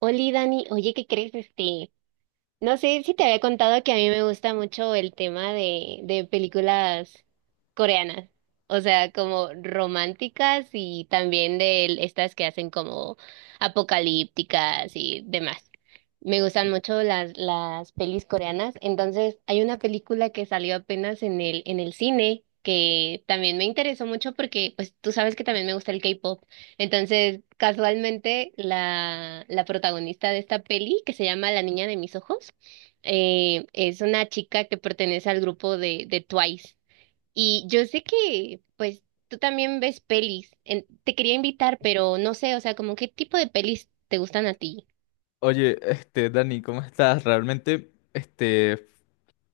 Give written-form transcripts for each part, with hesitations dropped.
Oli, Dani, oye, ¿qué crees? No sé si te había contado que a mí me gusta mucho el tema de películas coreanas, o sea, como románticas y también de estas que hacen como apocalípticas y demás. Me gustan mucho las pelis coreanas, entonces hay una película que salió apenas en el cine que también me interesó mucho porque, pues, tú sabes que también me gusta el K-pop. Entonces, casualmente, la protagonista de esta peli, que se llama La Niña de Mis Ojos, es una chica que pertenece al grupo de Twice. Y yo sé que, pues, tú también ves pelis. Te quería invitar, pero no sé, o sea, como qué tipo de pelis te gustan a ti. Oye, Dani, ¿cómo estás? Realmente,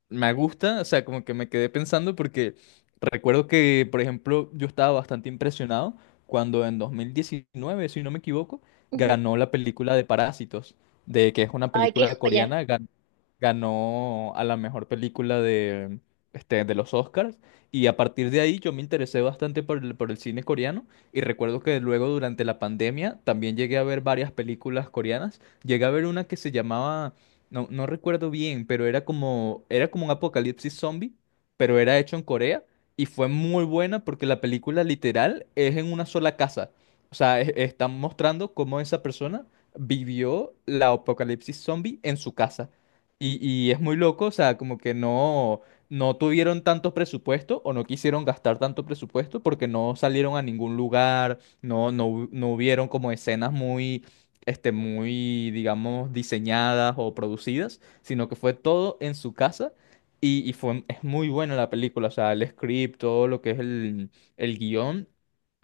me gusta, o sea, como que me quedé pensando porque recuerdo que, por ejemplo, yo estaba bastante impresionado cuando en 2019, si no me equivoco, Ujú. ganó la película de Parásitos, de que es una Ay, qué película joya. coreana, ganó a la mejor película de, de los Oscars y a partir de ahí yo me interesé bastante por el cine coreano y recuerdo que luego durante la pandemia también llegué a ver varias películas coreanas. Llegué a ver una que se llamaba, no, no recuerdo bien, pero era como un apocalipsis zombie, pero era hecho en Corea y fue muy buena porque la película literal es en una sola casa. O sea, están mostrando cómo esa persona vivió la apocalipsis zombie en su casa. Y es muy loco, o sea, como que no, no tuvieron tanto presupuesto o no quisieron gastar tanto presupuesto porque no salieron a ningún lugar, no hubieron como escenas muy, digamos, diseñadas o producidas, sino que fue todo en su casa y fue, es muy buena la película, o sea, el script, todo lo que es el guión.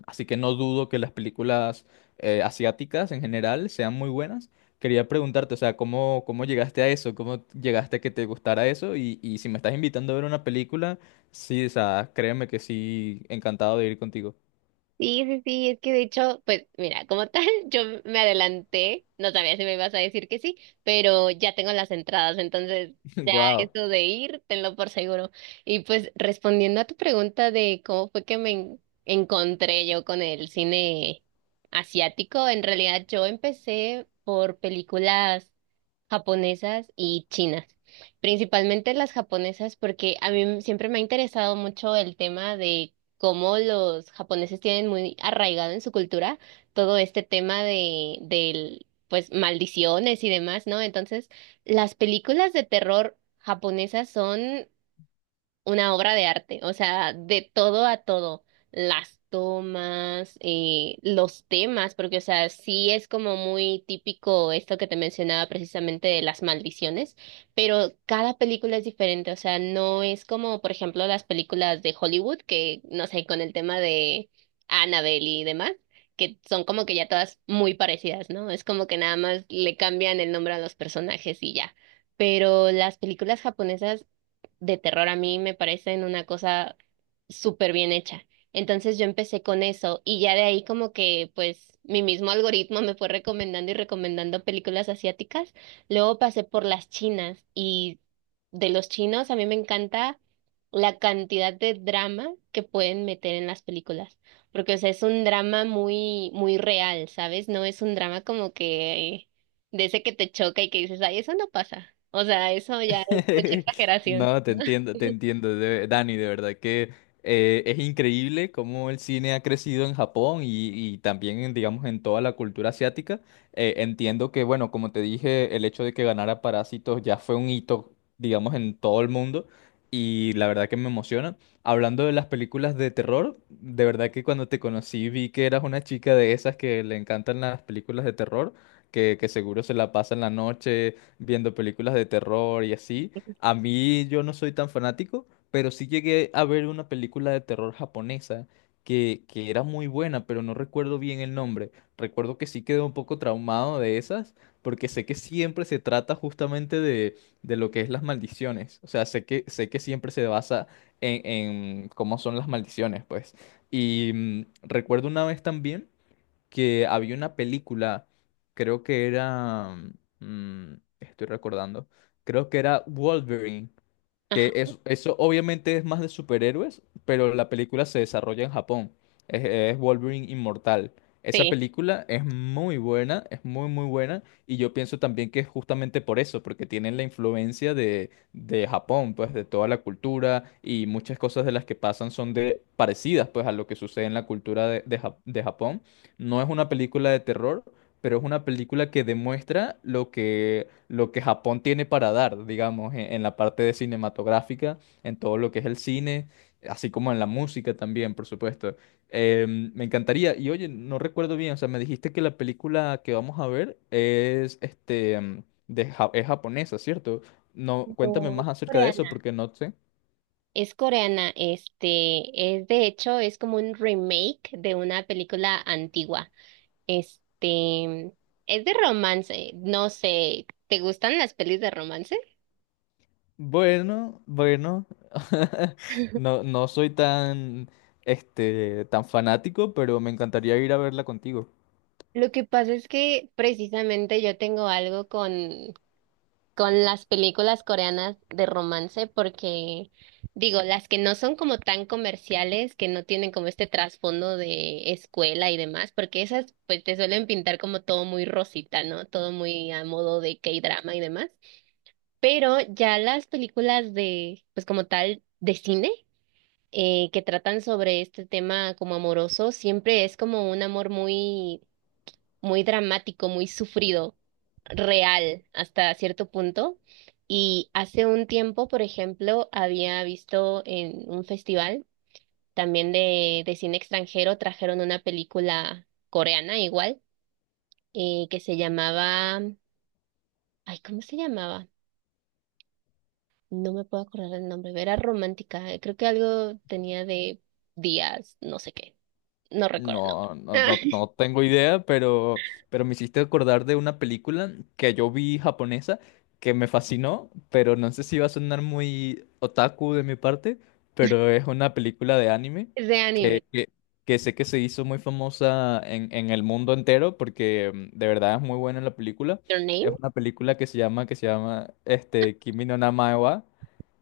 Así que no dudo que las películas asiáticas en general sean muy buenas. Quería preguntarte, o sea, ¿cómo llegaste a eso? ¿Cómo llegaste a que te gustara eso? Y si me estás invitando a ver una película, sí, o sea, créeme que sí, encantado de ir contigo. Sí, sí, sí, es que de hecho, pues mira, como tal, yo me adelanté, no sabía si me ibas a decir que sí, pero ya tengo las entradas, entonces Wow. eso de ir, tenlo por seguro. Y pues respondiendo a tu pregunta de cómo fue que encontré yo con el cine asiático, en realidad yo empecé por películas japonesas y chinas. Principalmente las japonesas porque a mí siempre me ha interesado mucho el tema de cómo los japoneses tienen muy arraigado en su cultura todo este tema de del pues maldiciones y demás, ¿no? Entonces, las películas de terror japonesas son una obra de arte, o sea, de todo a todo, las tomas, los temas, porque, o sea, sí es como muy típico esto que te mencionaba precisamente de las maldiciones, pero cada película es diferente, o sea, no es como, por ejemplo, las películas de Hollywood, que, no sé, con el tema de Annabelle y demás, que son como que ya todas muy parecidas, ¿no? Es como que nada más le cambian el nombre a los personajes y ya. Pero las películas japonesas de terror a mí me parecen una cosa súper bien hecha. Entonces yo empecé con eso y ya de ahí como que pues mi mismo algoritmo me fue recomendando y recomendando películas asiáticas. Luego pasé por las chinas y de los chinos a mí me encanta la cantidad de drama que pueden meter en las películas, porque o sea, es un drama muy muy real, ¿sabes? No es un drama como que de ese que te choca y que dices, ay, eso no pasa. O sea, eso ya es mucha exageración. No, te entiendo, Dani, de verdad que es increíble cómo el cine ha crecido en Japón y también, en, digamos, en toda la cultura asiática. Entiendo que, bueno, como te dije, el hecho de que ganara Parásitos ya fue un hito, digamos, en todo el mundo y la verdad que me emociona. Hablando de las películas de terror, de verdad que cuando te conocí vi que eras una chica de esas que le encantan las películas de terror, que seguro se la pasa en la noche viendo películas de terror y así. A mí yo no soy tan fanático, pero sí llegué a ver una película de terror japonesa que era muy buena, pero no recuerdo bien el nombre. Recuerdo que sí quedé un poco traumado de esas, porque sé que siempre se trata justamente de lo que es las maldiciones. O sea, sé que siempre se basa en cómo son las maldiciones, pues. Y recuerdo una vez también que había una película, creo que era, mm, estoy recordando, creo que era Wolverine, Ajá, que eso obviamente es más de superhéroes, pero la película se desarrolla en Japón. Es Wolverine Inmortal. Esa sí. película es muy buena, es muy muy buena, y yo pienso también que es justamente por eso, porque tienen la influencia de Japón, pues de toda la cultura, y muchas cosas de las que pasan son de parecidas pues a lo que sucede en la cultura de Japón. No es una película de terror, pero es una película que demuestra lo que Japón tiene para dar, digamos, en la parte de cinematográfica, en todo lo que es el cine, así como en la música también, por supuesto. Me encantaría, y oye, no recuerdo bien, o sea, me dijiste que la película que vamos a ver es, es japonesa, ¿cierto? No, cuéntame No, es más acerca de eso, coreana. porque no sé. Es coreana, este, es de hecho, es como un remake de una película antigua. Este, es de romance, no sé, ¿te gustan las pelis de romance? Bueno, bueno, no, no soy tan fanático, pero me encantaría ir a verla contigo. Lo que pasa es que precisamente yo tengo algo con las películas coreanas de romance porque, digo, las que no son como tan comerciales, que no tienen como este trasfondo de escuela y demás, porque esas pues te suelen pintar como todo muy rosita, ¿no? Todo muy a modo de K-drama y demás. Pero ya las películas de, pues como tal, de cine, que tratan sobre este tema como amoroso, siempre es como un amor muy muy dramático, muy sufrido, real hasta cierto punto. Y hace un tiempo, por ejemplo, había visto en un festival también de cine extranjero, trajeron una película coreana igual, que se llamaba, ay, ¿cómo se llamaba? No me puedo acordar el nombre, era romántica, creo que algo tenía de días, no sé qué, no recuerdo el nombre. No, no, no, no tengo idea, pero, me hiciste acordar de una película que yo vi japonesa que me fascinó, pero no sé si va a sonar muy otaku de mi parte, pero es una película de anime De que, anime. que, que sé que se hizo muy famosa en el mundo entero porque de verdad es muy buena la película. Your Name. Es una película que se llama Kimi no Na wa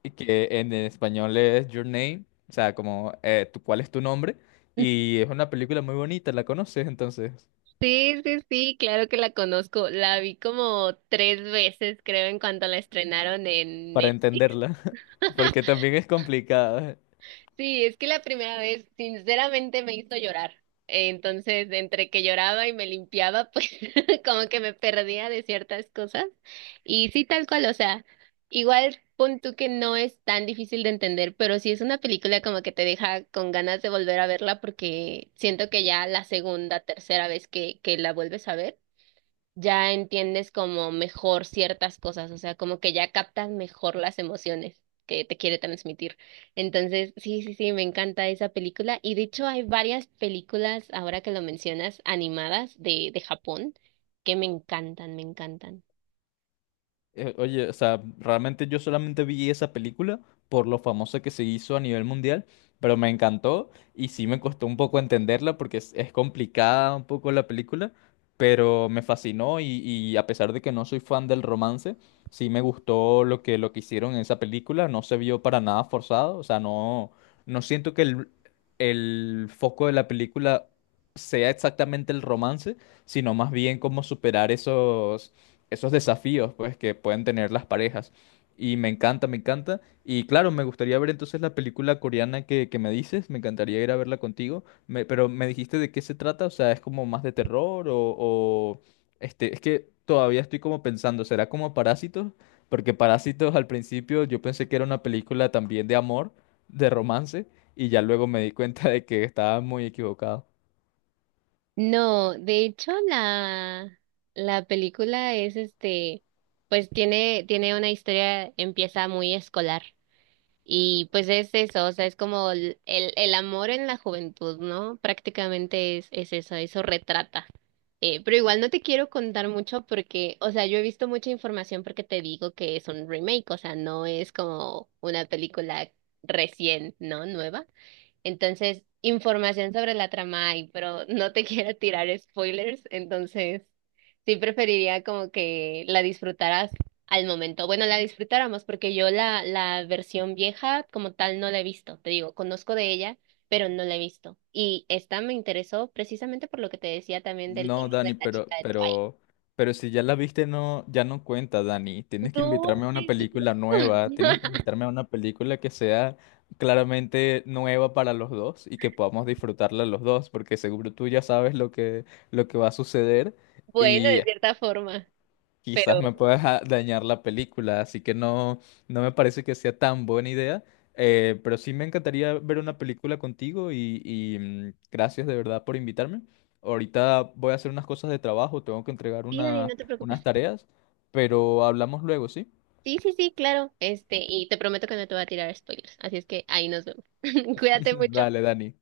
y que en español es Your Name, o sea, como ¿cuál es tu nombre? Y es una película muy bonita, ¿la conoces entonces? Sí, sí, sí, claro que la conozco. La vi como tres veces, creo, en cuanto la estrenaron en Para Netflix. entenderla, porque también es complicada. Sí, es que la primera vez, sinceramente, me hizo llorar. Entonces, entre que lloraba y me limpiaba, pues como que me perdía de ciertas cosas. Y sí, tal cual, o sea, igual pon tú que no es tan difícil de entender, pero sí es una película como que te deja con ganas de volver a verla porque siento que ya la segunda, tercera vez que la vuelves a ver ya entiendes como mejor ciertas cosas, o sea, como que ya captas mejor las emociones que te quiere transmitir. Entonces, sí, sí, sí, me encanta esa película. Y de hecho hay varias películas, ahora que lo mencionas, animadas de Japón, que me encantan, me encantan. Oye, o sea, realmente yo solamente vi esa película por lo famosa que se hizo a nivel mundial, pero me encantó y sí me costó un poco entenderla porque es complicada un poco la película, pero me fascinó y a pesar de que no soy fan del romance, sí me gustó lo que hicieron en esa película, no se vio para nada forzado, o sea, no, no siento que el foco de la película sea exactamente el romance, sino más bien cómo superar esos desafíos pues que pueden tener las parejas. Y me encanta, me encanta. Y claro, me gustaría ver entonces la película coreana que me dices. Me encantaría ir a verla contigo. Pero me dijiste de qué se trata. O sea, es como más de terror es que todavía estoy como pensando, ¿será como Parásitos? Porque Parásitos al principio yo pensé que era una película también de amor, de romance, y ya luego me di cuenta de que estaba muy equivocado. No, de hecho la película es este, pues tiene, tiene una historia, empieza muy escolar. Y pues es eso, o sea, es como el amor en la juventud, ¿no? Prácticamente es eso, eso retrata. Pero igual no te quiero contar mucho porque, o sea, yo he visto mucha información porque te digo que es un remake, o sea, no es como una película recién, ¿no? Nueva. Entonces, información sobre la trama hay, pero no te quiero tirar spoilers, entonces sí preferiría como que la disfrutaras al momento. Bueno, la disfrutáramos porque yo la versión vieja como tal no la he visto, te digo, conozco de ella, pero no la he visto. Y esta me interesó precisamente por lo que te decía también del No, tema Dani, de la pero, chica de Twilight. pero, pero si ya la viste, no, ya no cuenta, Dani. No, Tienes que no invitarme a la una he película visto. nueva, tienes que invitarme a una película que sea claramente nueva para los dos y que podamos disfrutarla los dos, porque seguro tú ya sabes lo que va a suceder. Bueno, Y de cierta forma, quizás pero... me puedas dañar la película, así que no, no me parece que sea tan buena idea. Pero sí me encantaría ver una película contigo y, gracias de verdad por invitarme. Ahorita voy a hacer unas cosas de trabajo, tengo que entregar Mira, y no te unas preocupes. tareas, pero hablamos luego, ¿sí? Sí, sí, sí, claro. Este, y te prometo que no te voy a tirar spoilers. Así es que ahí nos vemos. Cuídate mucho. Dale, Dani.